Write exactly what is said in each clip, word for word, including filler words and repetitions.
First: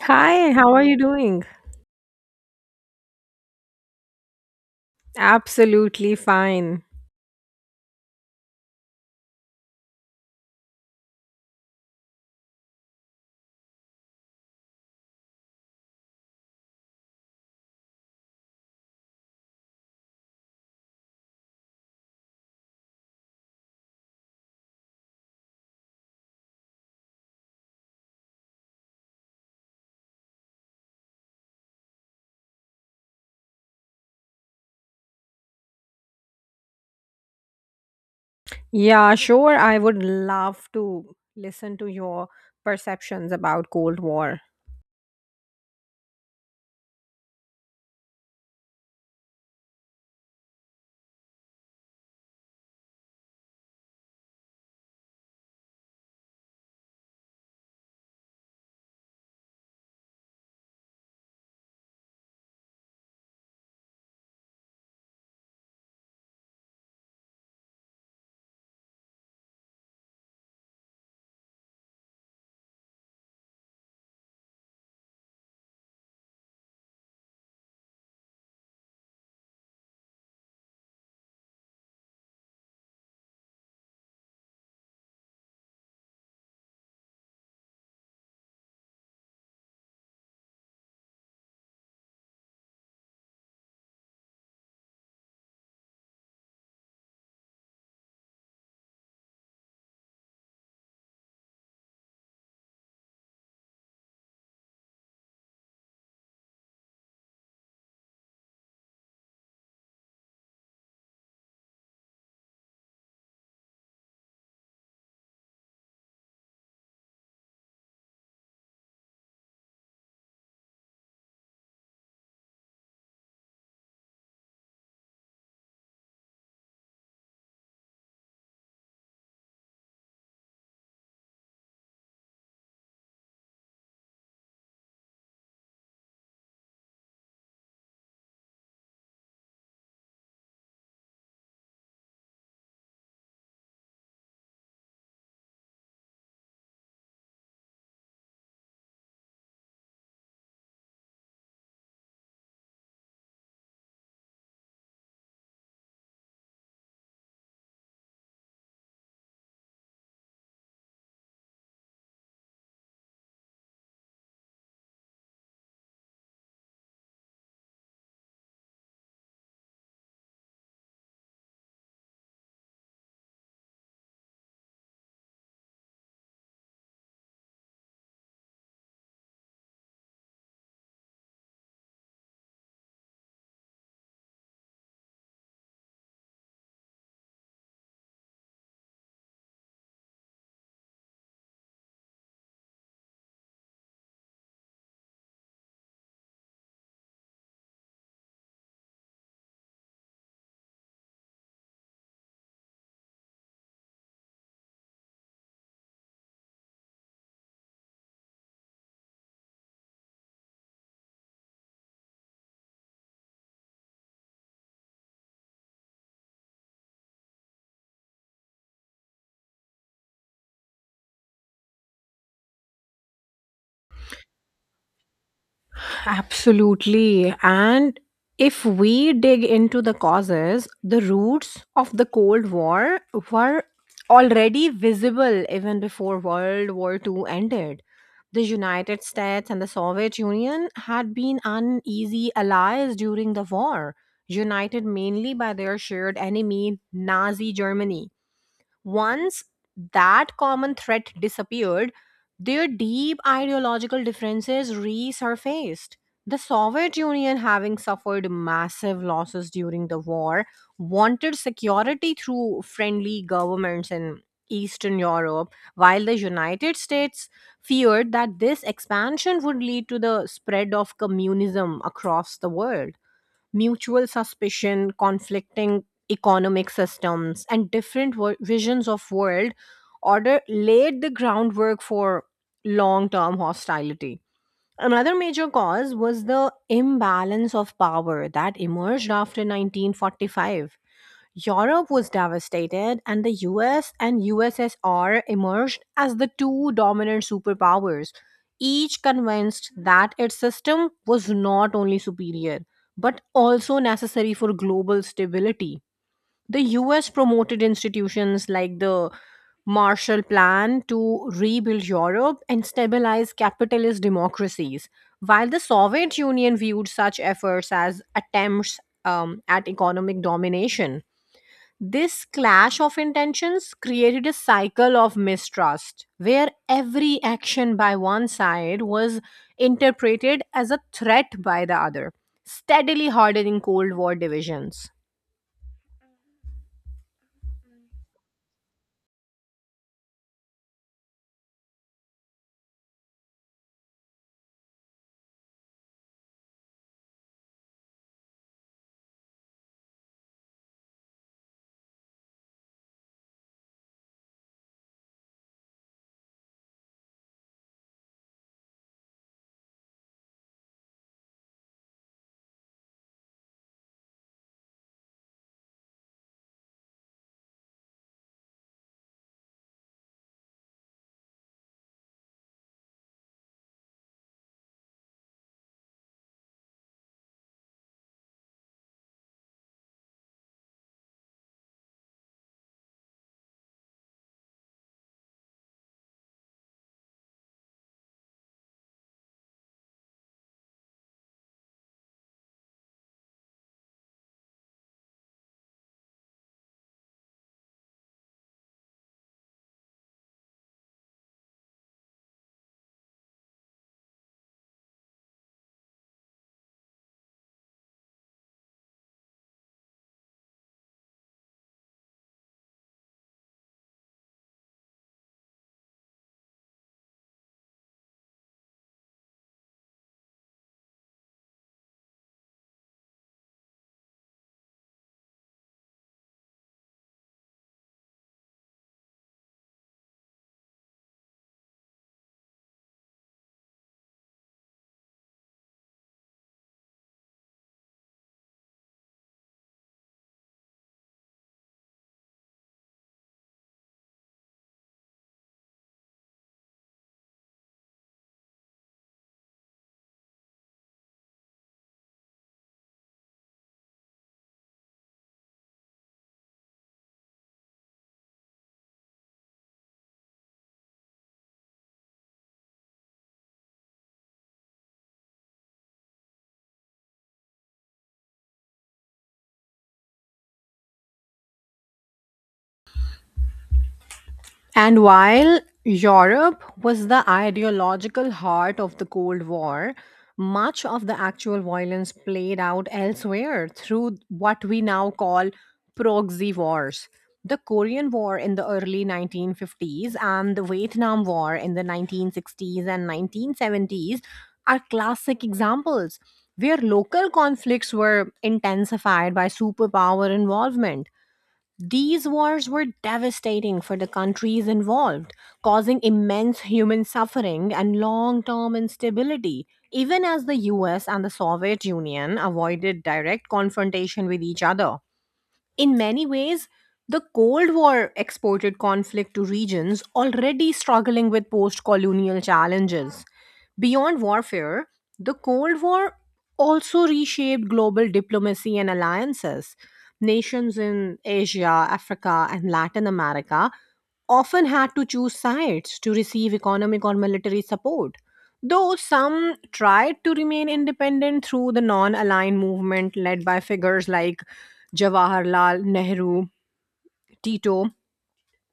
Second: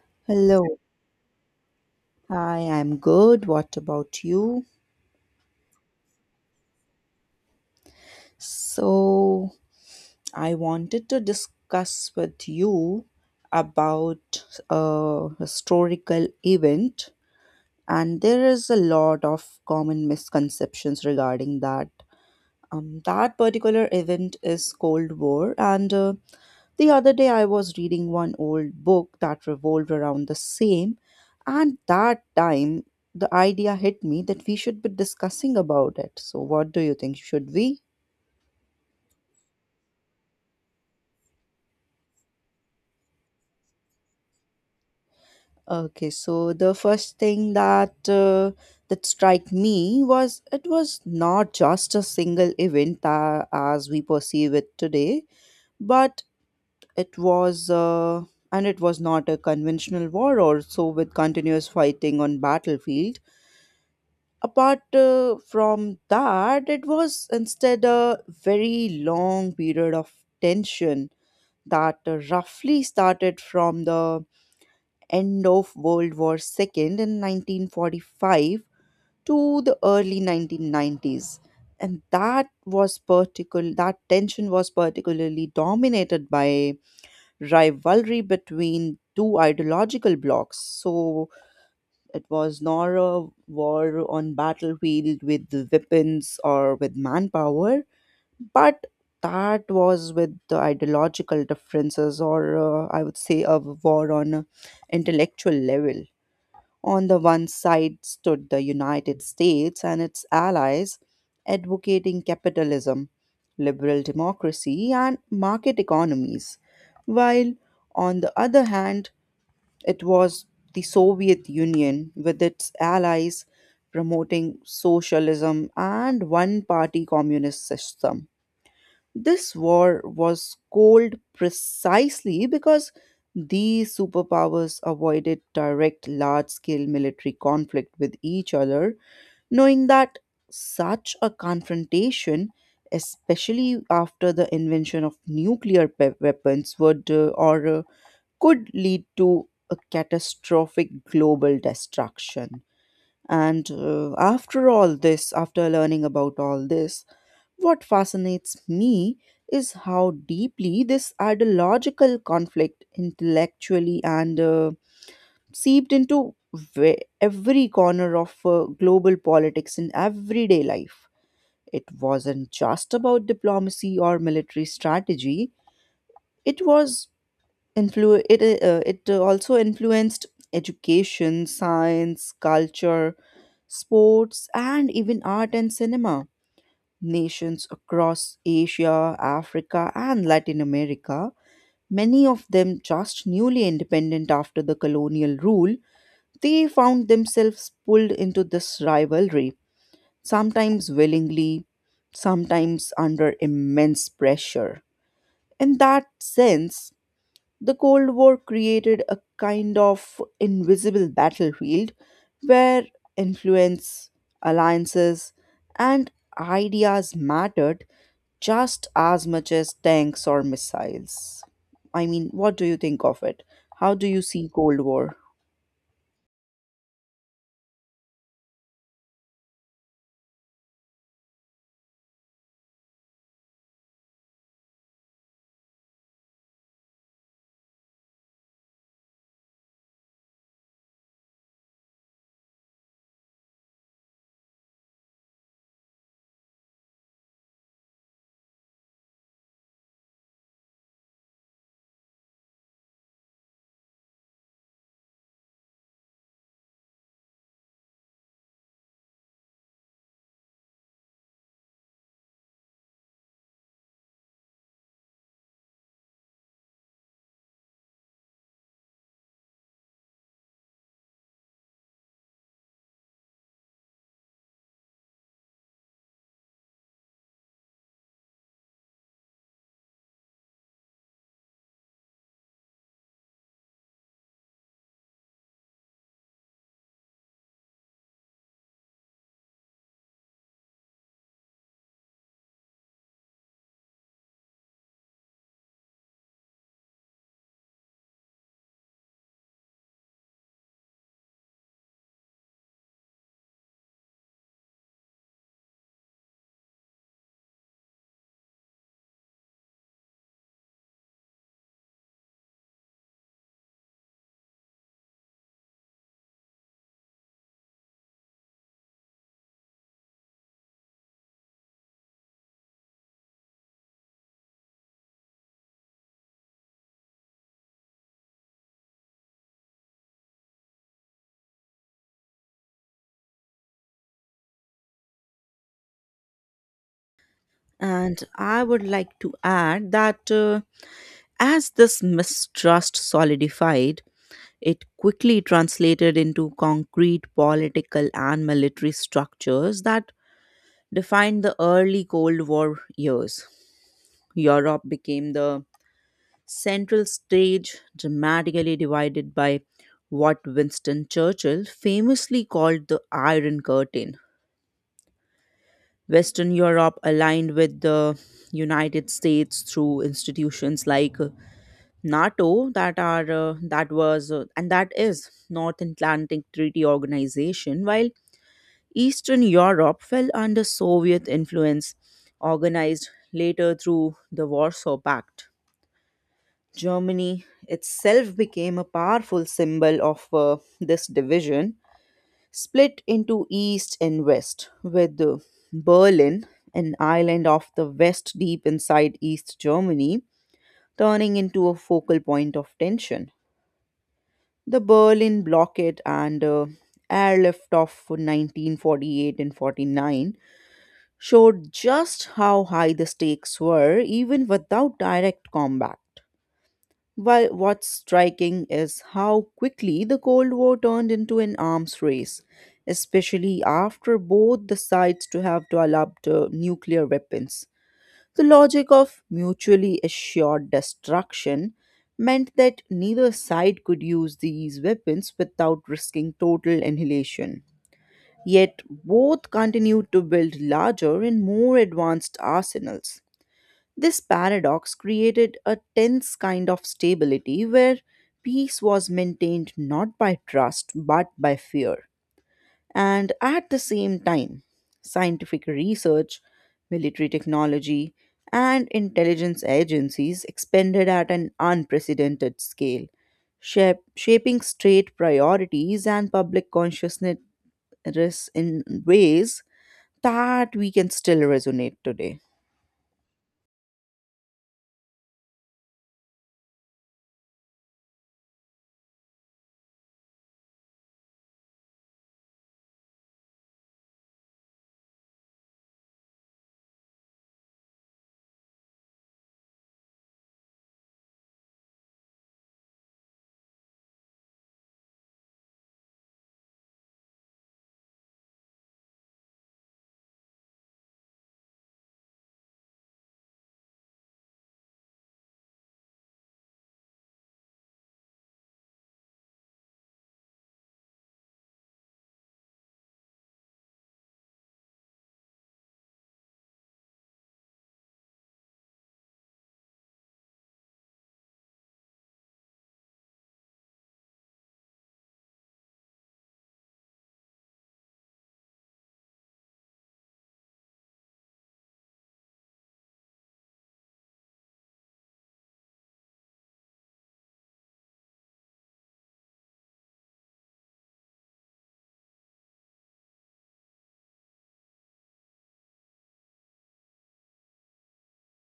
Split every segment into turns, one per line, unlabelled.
Hi,
Hello.
how are you doing?
Hi, I'm good. What about you?
Absolutely fine.
So, I wanted to discuss with you about a historical event, and there is a lot of common misconceptions regarding that. Um, that particular event is Cold War, and uh, the other day, I was reading one old book that revolved around the same, and that time the idea hit me that we should be discussing about it. So, what do you think? Should we?
Yeah, sure. I would love to listen to your perceptions about Cold War.
Okay, so the first thing that uh, that strike me was it was not just a single event uh, as we perceive it today, but it was uh, and it was not a conventional war also with continuous fighting on battlefield apart uh, from that, it was instead a very long period of tension that roughly started from the end of World War two in nineteen forty-five to the early nineteen nineties. And that was particular that tension was particularly dominated by rivalry between two ideological blocs. So it was not a war on battlefield with weapons or with manpower, but that was with the ideological differences, or uh, I would say a war on a intellectual level. On the one side stood the United States and its allies advocating capitalism, liberal democracy, and market economies, while on the other hand, it was the Soviet Union with its allies promoting socialism and one party communist system. This war was called precisely because these superpowers avoided direct large scale military conflict with each other, knowing that such a confrontation, especially after the invention of nuclear pe- weapons, would uh, or uh, could lead to a catastrophic global destruction. And uh, after all this, after learning about all this, what fascinates me is how deeply this ideological conflict intellectually and uh, seeped into ve- every corner of uh, global politics in everyday life. It wasn't just about diplomacy or military strategy, it was Influ it uh, it also influenced education, science, culture, sports, and even art and cinema. Nations across Asia, Africa, and Latin America, many of them just newly independent after the colonial rule, they found themselves pulled into this rivalry, sometimes willingly, sometimes under immense pressure. In that sense, the Cold War created a kind of invisible battlefield where influence, alliances, and ideas mattered just as much as tanks or missiles. I mean, what do you think of it? How do you see Cold War?
Absolutely. And if we dig into the causes, the roots of the Cold War were already visible even before World War two ended. The United States and the Soviet Union had been uneasy allies during the war, united mainly by their shared enemy, Nazi Germany. Once that common threat disappeared, their deep ideological differences resurfaced. The Soviet Union, having suffered massive losses during the war, wanted security through friendly governments in Eastern Europe, while the United States feared that this expansion would lead to the spread of communism across the world. Mutual suspicion, conflicting economic systems, and different wo- visions of world order laid the groundwork for long-term hostility. Another major cause was the imbalance of power that emerged after nineteen forty-five. Europe was devastated, and the U S and U S S R emerged as the two dominant superpowers, each convinced that its system was not only superior but also necessary for global stability. The U S promoted institutions like the Marshall Plan to rebuild Europe and stabilize capitalist democracies, while the Soviet Union viewed such efforts as attempts, um, at economic domination. This clash of intentions created a cycle of mistrust where every action by one side was interpreted as a threat by the other, steadily hardening Cold War divisions.
And I would like to add that uh, as this mistrust solidified, it quickly translated into concrete political and military structures that defined the early Cold War years. Europe became the central stage, dramatically divided by what Winston Churchill famously called the Iron Curtain. Western Europe aligned with the United States through institutions like uh, NATO that are uh, that was uh, and that is North Atlantic Treaty Organization, while Eastern Europe fell under Soviet influence, organized later through the Warsaw Pact. Germany itself became a powerful symbol of uh, this division, split into East and West, with uh, Berlin, an island of the West deep inside East Germany, turning into a focal point of tension. The Berlin blockade and uh, airlift of nineteen forty-eight and forty-nine showed just how high the stakes were even without direct combat. While what's striking is how quickly the Cold War turned into an arms race, especially after both the sides to have developed uh, nuclear weapons. The logic of mutually assured destruction meant that neither side could use these weapons without risking total annihilation. Yet both continued to build larger and more advanced arsenals. This paradox created a tense kind of stability where peace was maintained not by trust but by fear. And at the same time, scientific research, military technology, and intelligence agencies expanded at an unprecedented scale, shape, shaping state priorities and public consciousness in ways that we can still resonate today.
And while Europe was the ideological heart of the Cold War, much of the actual violence played out elsewhere through what we now call proxy wars. The Korean War in the early nineteen fifties and the Vietnam War in the nineteen sixties and nineteen seventies are classic examples where local conflicts were intensified by superpower involvement. These wars were devastating for the countries involved, causing immense human suffering and long term instability. Even as the U S and the Soviet Union avoided direct confrontation with each other, in many ways, the Cold War exported conflict to regions already struggling with post colonial challenges. Beyond warfare, the Cold War also reshaped global diplomacy and alliances. Nations in Asia, Africa, and Latin America often had to choose sides to receive economic or military support. Though some tried to remain independent through the non aligned movement led by figures like Jawaharlal Nehru, Tito,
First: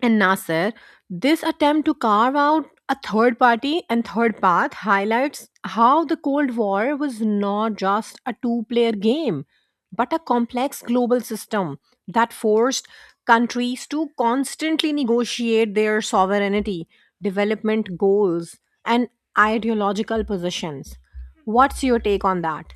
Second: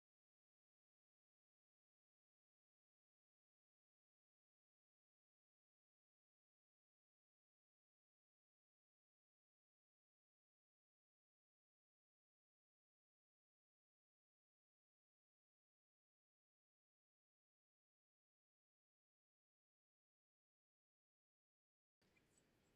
and Nasser, this attempt to carve out a third party and third path highlights how the Cold War was not just a two player game, but a complex global system that forced countries to constantly negotiate their sovereignty, development goals, and ideological positions. What's your take on that?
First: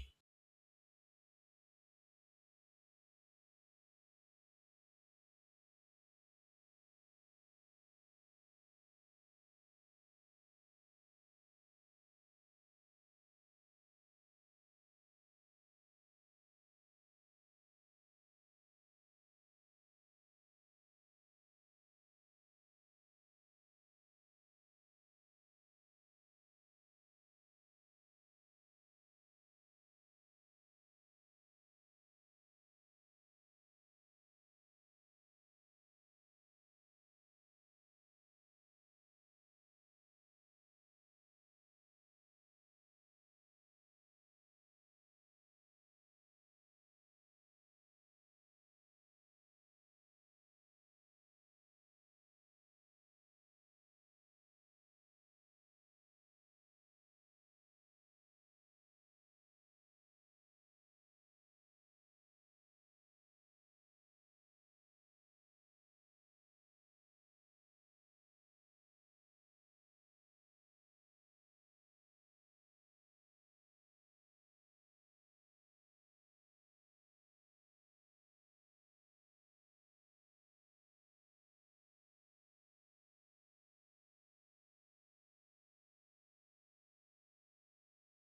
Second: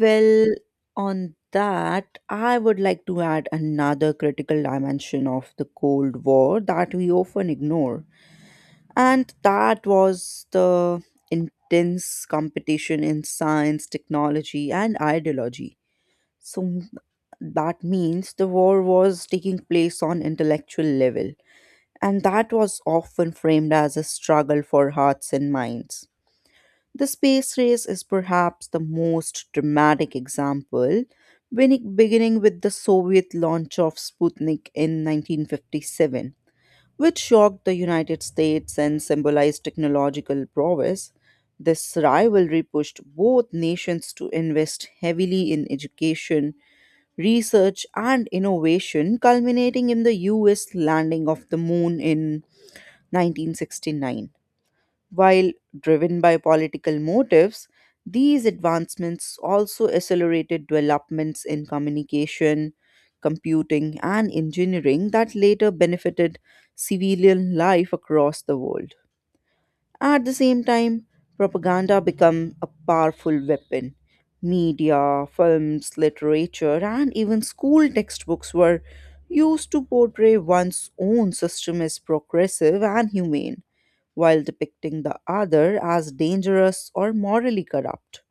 Well, on that, I would like to add another critical dimension of the Cold War that we often ignore. And that was the intense competition in science, technology, and ideology. So m- that means the war was taking place on intellectual level. And that was often framed as a struggle for hearts and minds. The space race is perhaps the most dramatic example, beginning beginning with the Soviet launch of Sputnik in nineteen fifty-seven, which shocked the United States and symbolized technological prowess. This rivalry pushed both nations to invest heavily in education, research, and innovation, culminating in the U S landing of the moon in nineteen sixty-nine. While driven by political motives, these advancements also accelerated developments in communication, computing, and engineering that later benefited civilian life across the world. At the same time, propaganda became a powerful weapon. Media, films, literature, and even school textbooks were used to portray one's own system as progressive and humane while depicting the other as dangerous or morally corrupt.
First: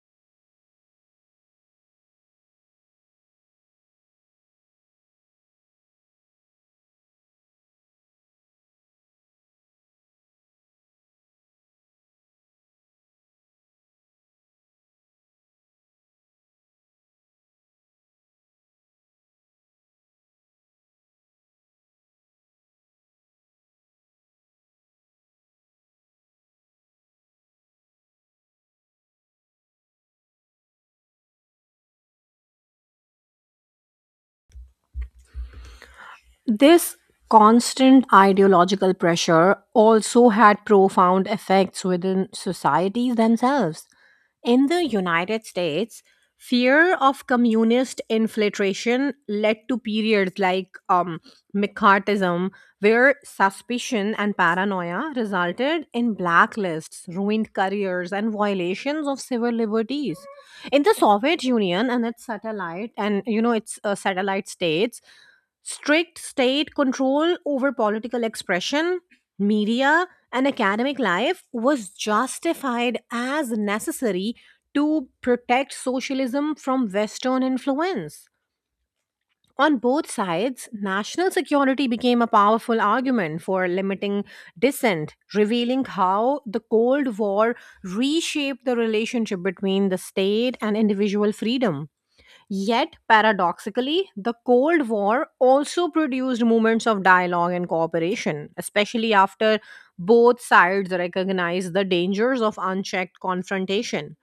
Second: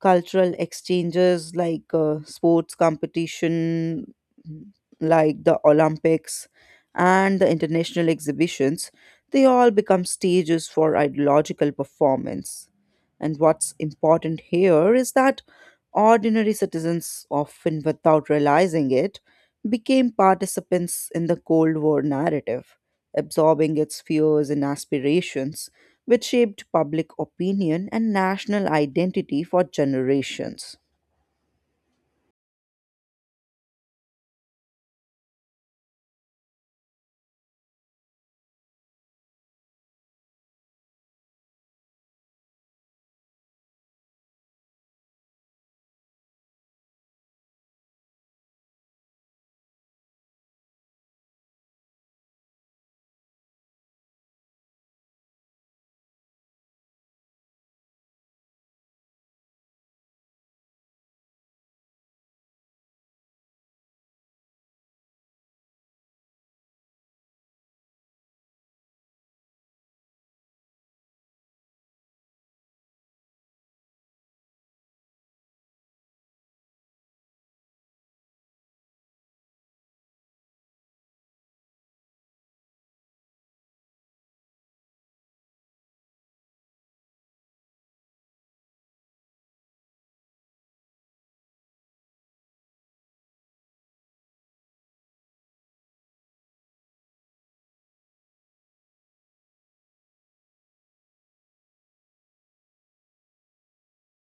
Cultural exchanges like uh, sports competition, like the Olympics, and the international exhibitions, they all become stages for ideological performance. And what's important here is that ordinary citizens, often without realizing it, became participants in the Cold War narrative, absorbing its fears and aspirations, which shaped public opinion and national identity for generations.
This constant ideological pressure also had profound effects within societies themselves. In the United States, fear of communist infiltration led to periods like, um, McCarthyism, where suspicion and paranoia resulted in blacklists, ruined careers, and violations of civil liberties. In the Soviet Union and its satellite, and you know its uh, satellite states, strict state control over political expression, media, and academic life was justified as necessary to protect socialism from Western influence. On both sides, national security became a powerful argument for limiting dissent, revealing how the Cold War reshaped the relationship between the state and individual freedom. Yet, paradoxically, the Cold War also produced moments of dialogue and cooperation, especially after both sides recognized the dangers of unchecked confrontation.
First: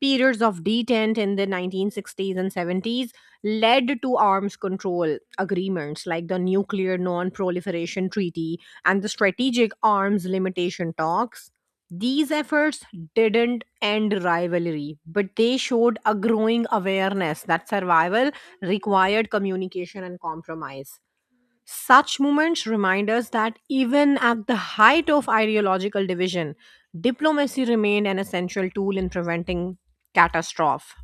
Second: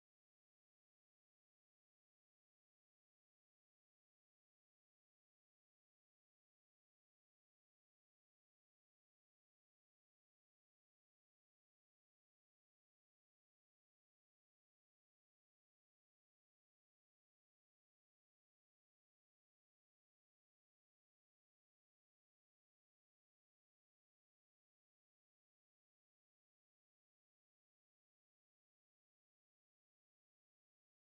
Periods of detente in the nineteen sixties and seventies led to arms control agreements like the Nuclear Non Proliferation Treaty and the Strategic Arms Limitation Talks. These efforts didn't end rivalry, but they showed a growing awareness that survival required communication and compromise. Such moments remind us that even at the height of ideological division, diplomacy remained an essential tool in preventing catastrophe.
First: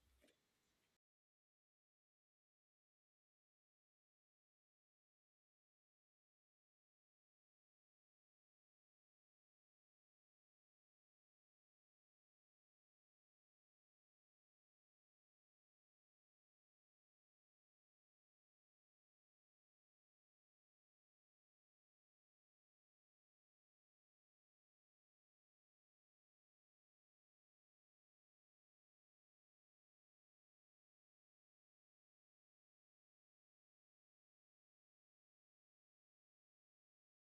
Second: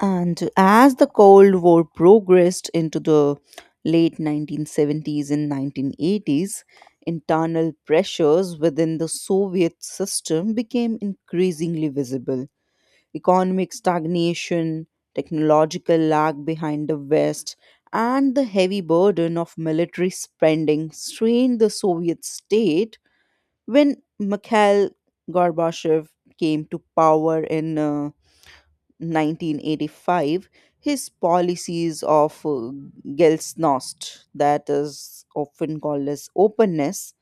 And as the Cold War progressed into the late nineteen seventies and nineteen eighties, internal pressures within the Soviet system became increasingly visible economic stagnation, technological lag behind the West, and the heavy burden of military spending strained the Soviet state when Mikhail Gorbachev came to power in uh, nineteen eighty-five. His policies of uh, gelsnost, that is often called as openness,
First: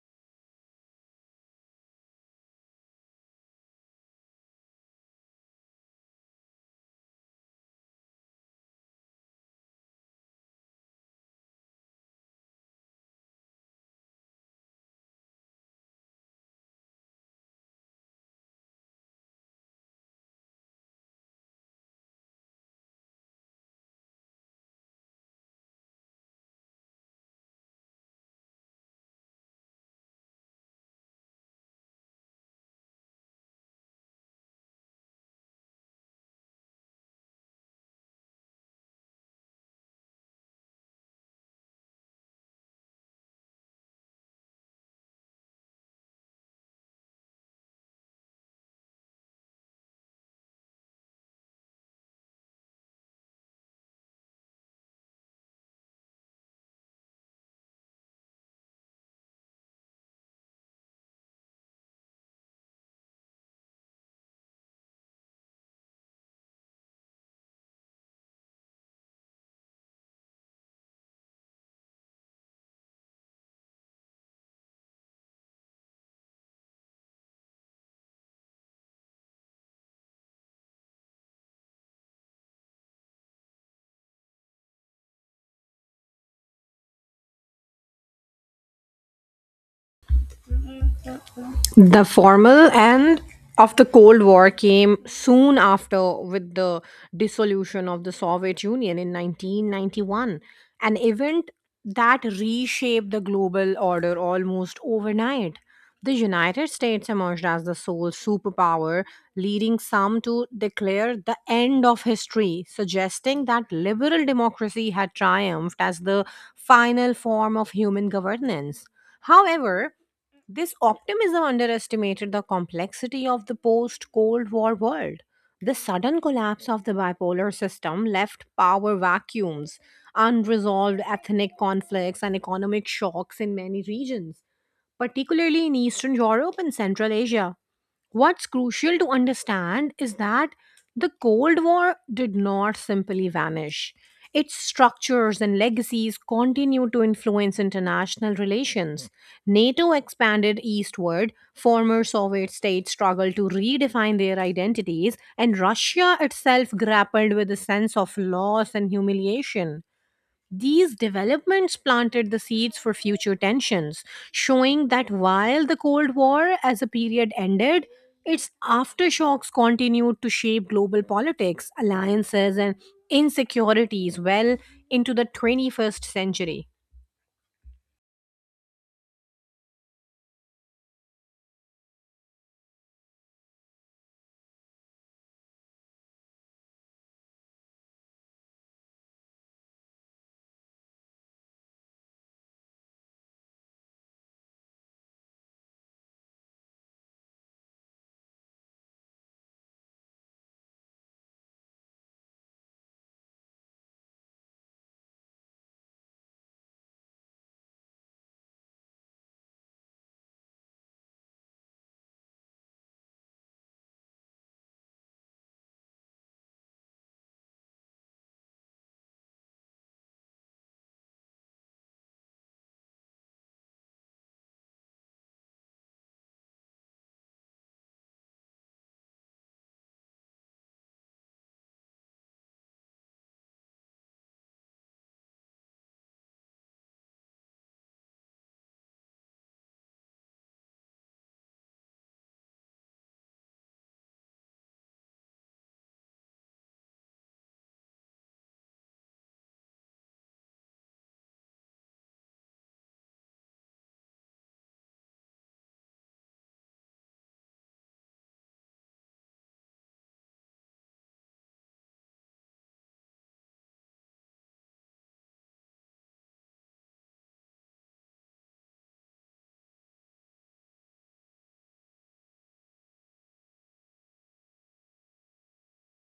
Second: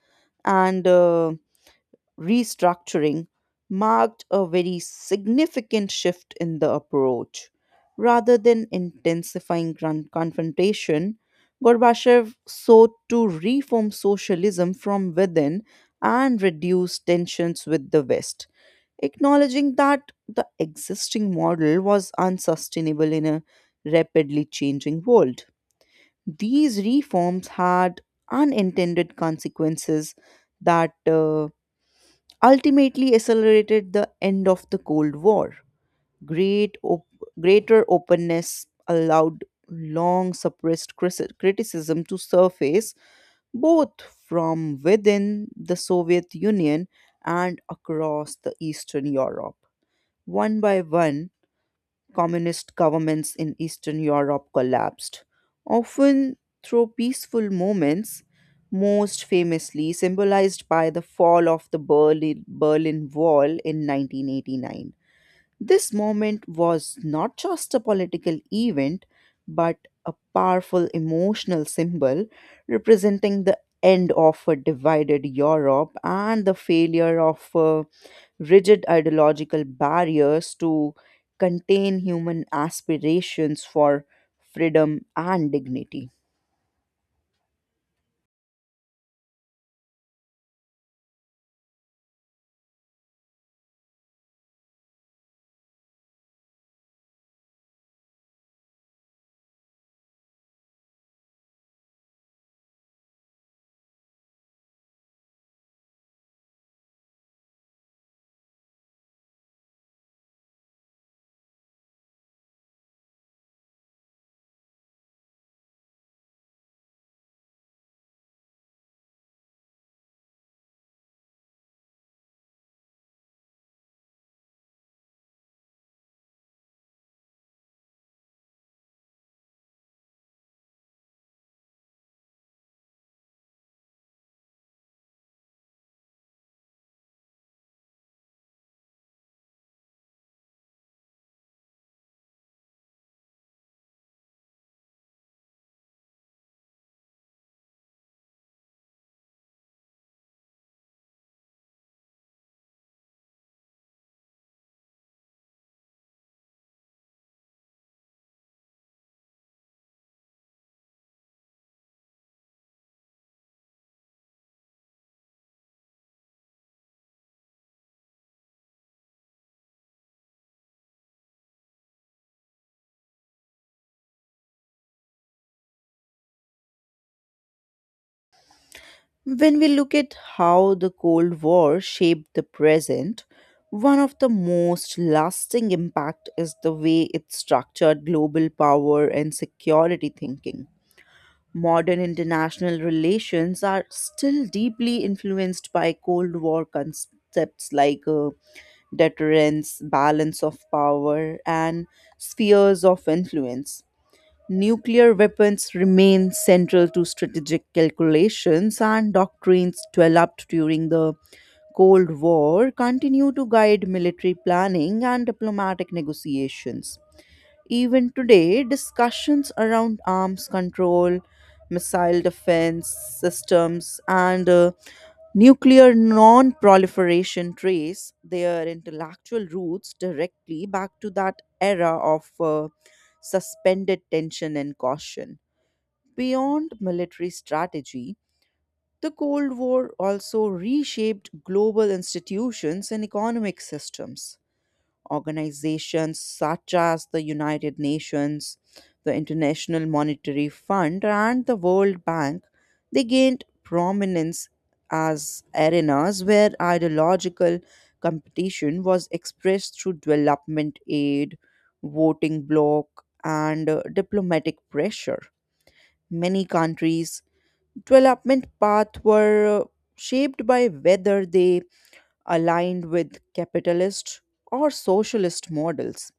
and uh, restructuring marked a very significant shift in the approach. Rather than intensifying gran- confrontation, Gorbachev sought to reform socialism from within and reduce tensions with the West, acknowledging that the existing model was unsustainable in a rapidly changing world. These reforms had unintended consequences that uh, ultimately accelerated the end of the Cold War. Great op- Greater openness allowed long suppressed crisi- criticism to surface both from within the Soviet Union and across the Eastern Europe. One by one, communist governments in Eastern Europe collapsed, often through peaceful moments, most famously symbolized by the fall of the Berlin, Berlin Wall in nineteen eighty-nine. This moment was not just a political event, but a powerful emotional symbol representing the end of a divided Europe and the failure of uh, rigid ideological barriers to contain human aspirations for freedom and dignity.
The formal end of the Cold War came soon after with the dissolution of the Soviet Union in nineteen ninety-one, an event that reshaped the global order almost overnight. The United States emerged as the sole superpower, leading some to declare the end of history, suggesting that liberal democracy had triumphed as the final form of human governance. However, this optimism underestimated the complexity of the post Cold War world. The sudden collapse of the bipolar system left power vacuums, unresolved ethnic conflicts, and economic shocks in many regions, particularly in Eastern Europe and Central Asia. What's crucial to understand is that the Cold War did not simply vanish. Its structures and legacies continue to influence international relations. NATO expanded eastward, former Soviet states struggled to redefine their identities, and Russia itself grappled with a sense of loss and humiliation. These developments planted the seeds for future tensions, showing that while the Cold War as a period ended, its aftershocks continued to shape global politics, alliances, and insecurities well into the twenty-first century.
When we look at how the Cold War shaped the present, one of the most lasting impact is the way it structured global power and security thinking. Modern international relations are still deeply influenced by Cold War concepts like uh, deterrence, balance of power, and spheres of influence. Nuclear weapons remain central to strategic calculations, and doctrines developed during the Cold War continue to guide military planning and diplomatic negotiations. Even today, discussions around arms control, missile defense systems, and uh, nuclear non proliferation trace their intellectual roots directly back to that era of uh, suspended tension and caution. Beyond military strategy, the Cold War also reshaped global institutions and economic systems. Organizations such as the United Nations, the International Monetary Fund, and the World Bank, they gained prominence as arenas where ideological competition was expressed through development aid, voting bloc, and uh, diplomatic pressure. Many countries development paths were uh, shaped by whether they aligned with capitalist or socialist models,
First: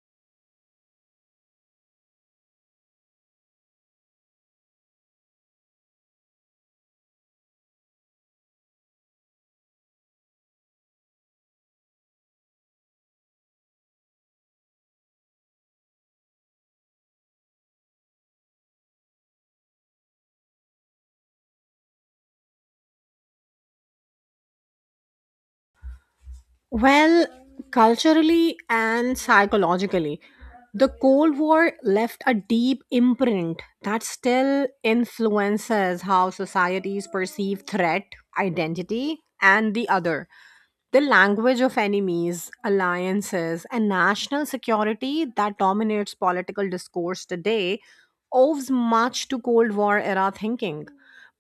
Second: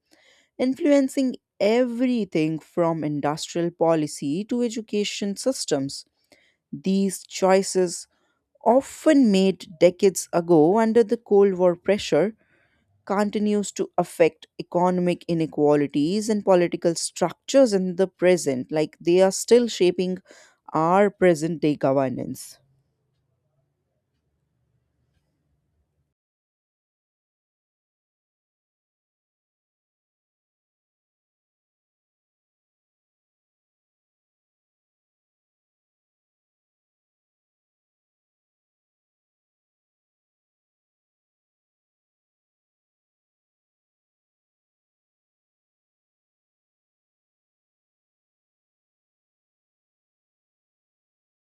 influencing everything from industrial policy to education systems. These choices, often made decades ago under the Cold War pressure, continues to affect economic inequalities and political structures in the present, like they are still shaping our present day governance.
Well, culturally and psychologically, the Cold War left a deep imprint that still influences how societies perceive threat, identity, and the other. The language of enemies, alliances, and national security that dominates political discourse today owes much to Cold War era thinking.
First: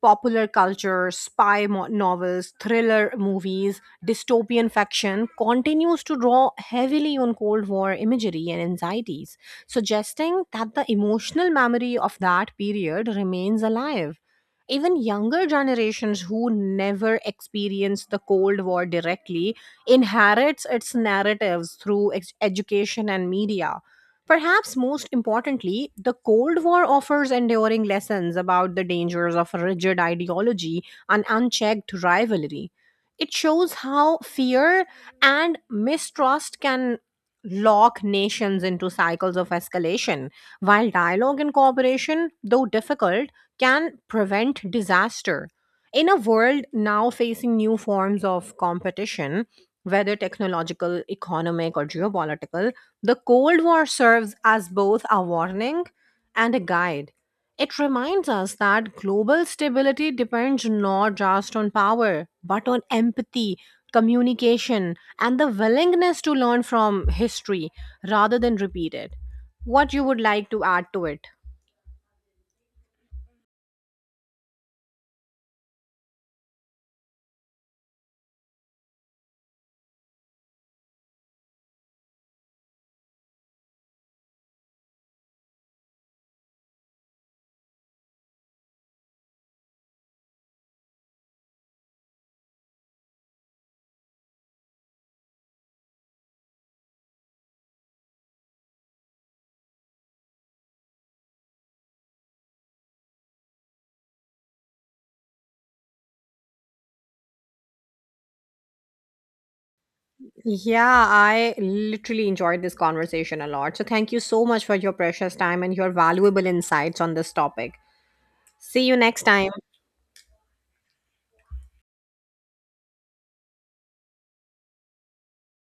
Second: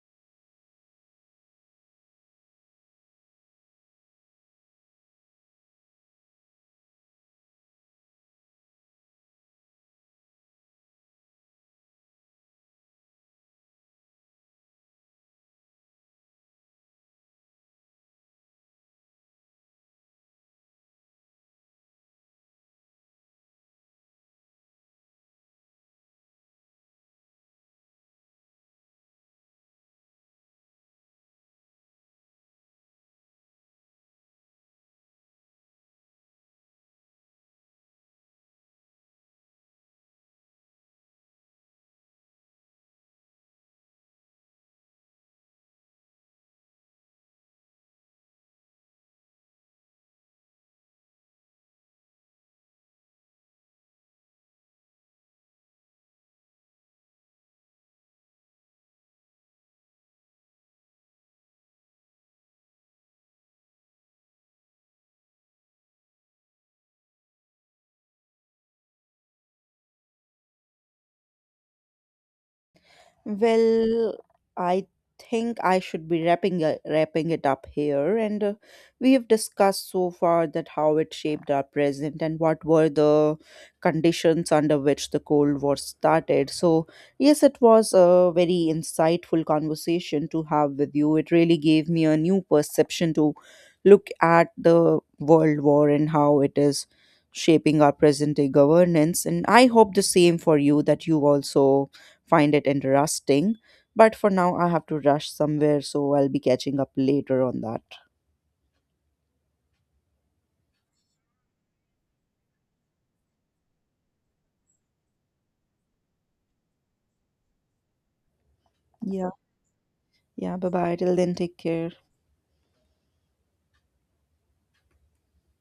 Popular culture, spy mo- novels, thriller movies, dystopian fiction continues to draw heavily on Cold War imagery and anxieties, suggesting that the emotional memory of that period remains alive. Even younger generations who never experienced the cold war directly inherits its narratives through ex- education and media. Perhaps most importantly, the cold war offers enduring lessons about the dangers of rigid ideology and unchecked rivalry. It shows how fear and mistrust can lock nations into cycles of escalation, while dialogue and cooperation, though difficult, can prevent disaster. In a world now facing new forms of competition, whether technological, economic, or geopolitical, the Cold War serves as both a warning and a guide. It reminds us that global stability depends not just on power, but on empathy, communication, and the willingness to learn from history rather than repeat it. What you would like to add to it?
Well, I think I should be wrapping it, wrapping it up here. And uh, we have discussed so far that how it shaped our present and what were the conditions under which the Cold War started. So, yes, it was a very insightful conversation to have with you. It really gave me a new perception to look at the World War and how it is shaping our present day governance. And I hope the same for you that you also find it interesting. But for now, I have to rush somewhere, so I'll be catching up later on that.
Yeah, I literally enjoyed this conversation a lot. So thank you so much for your precious time and your valuable insights on this topic. See you next
Yeah.
time.
Yeah, bye bye. Till then, take care.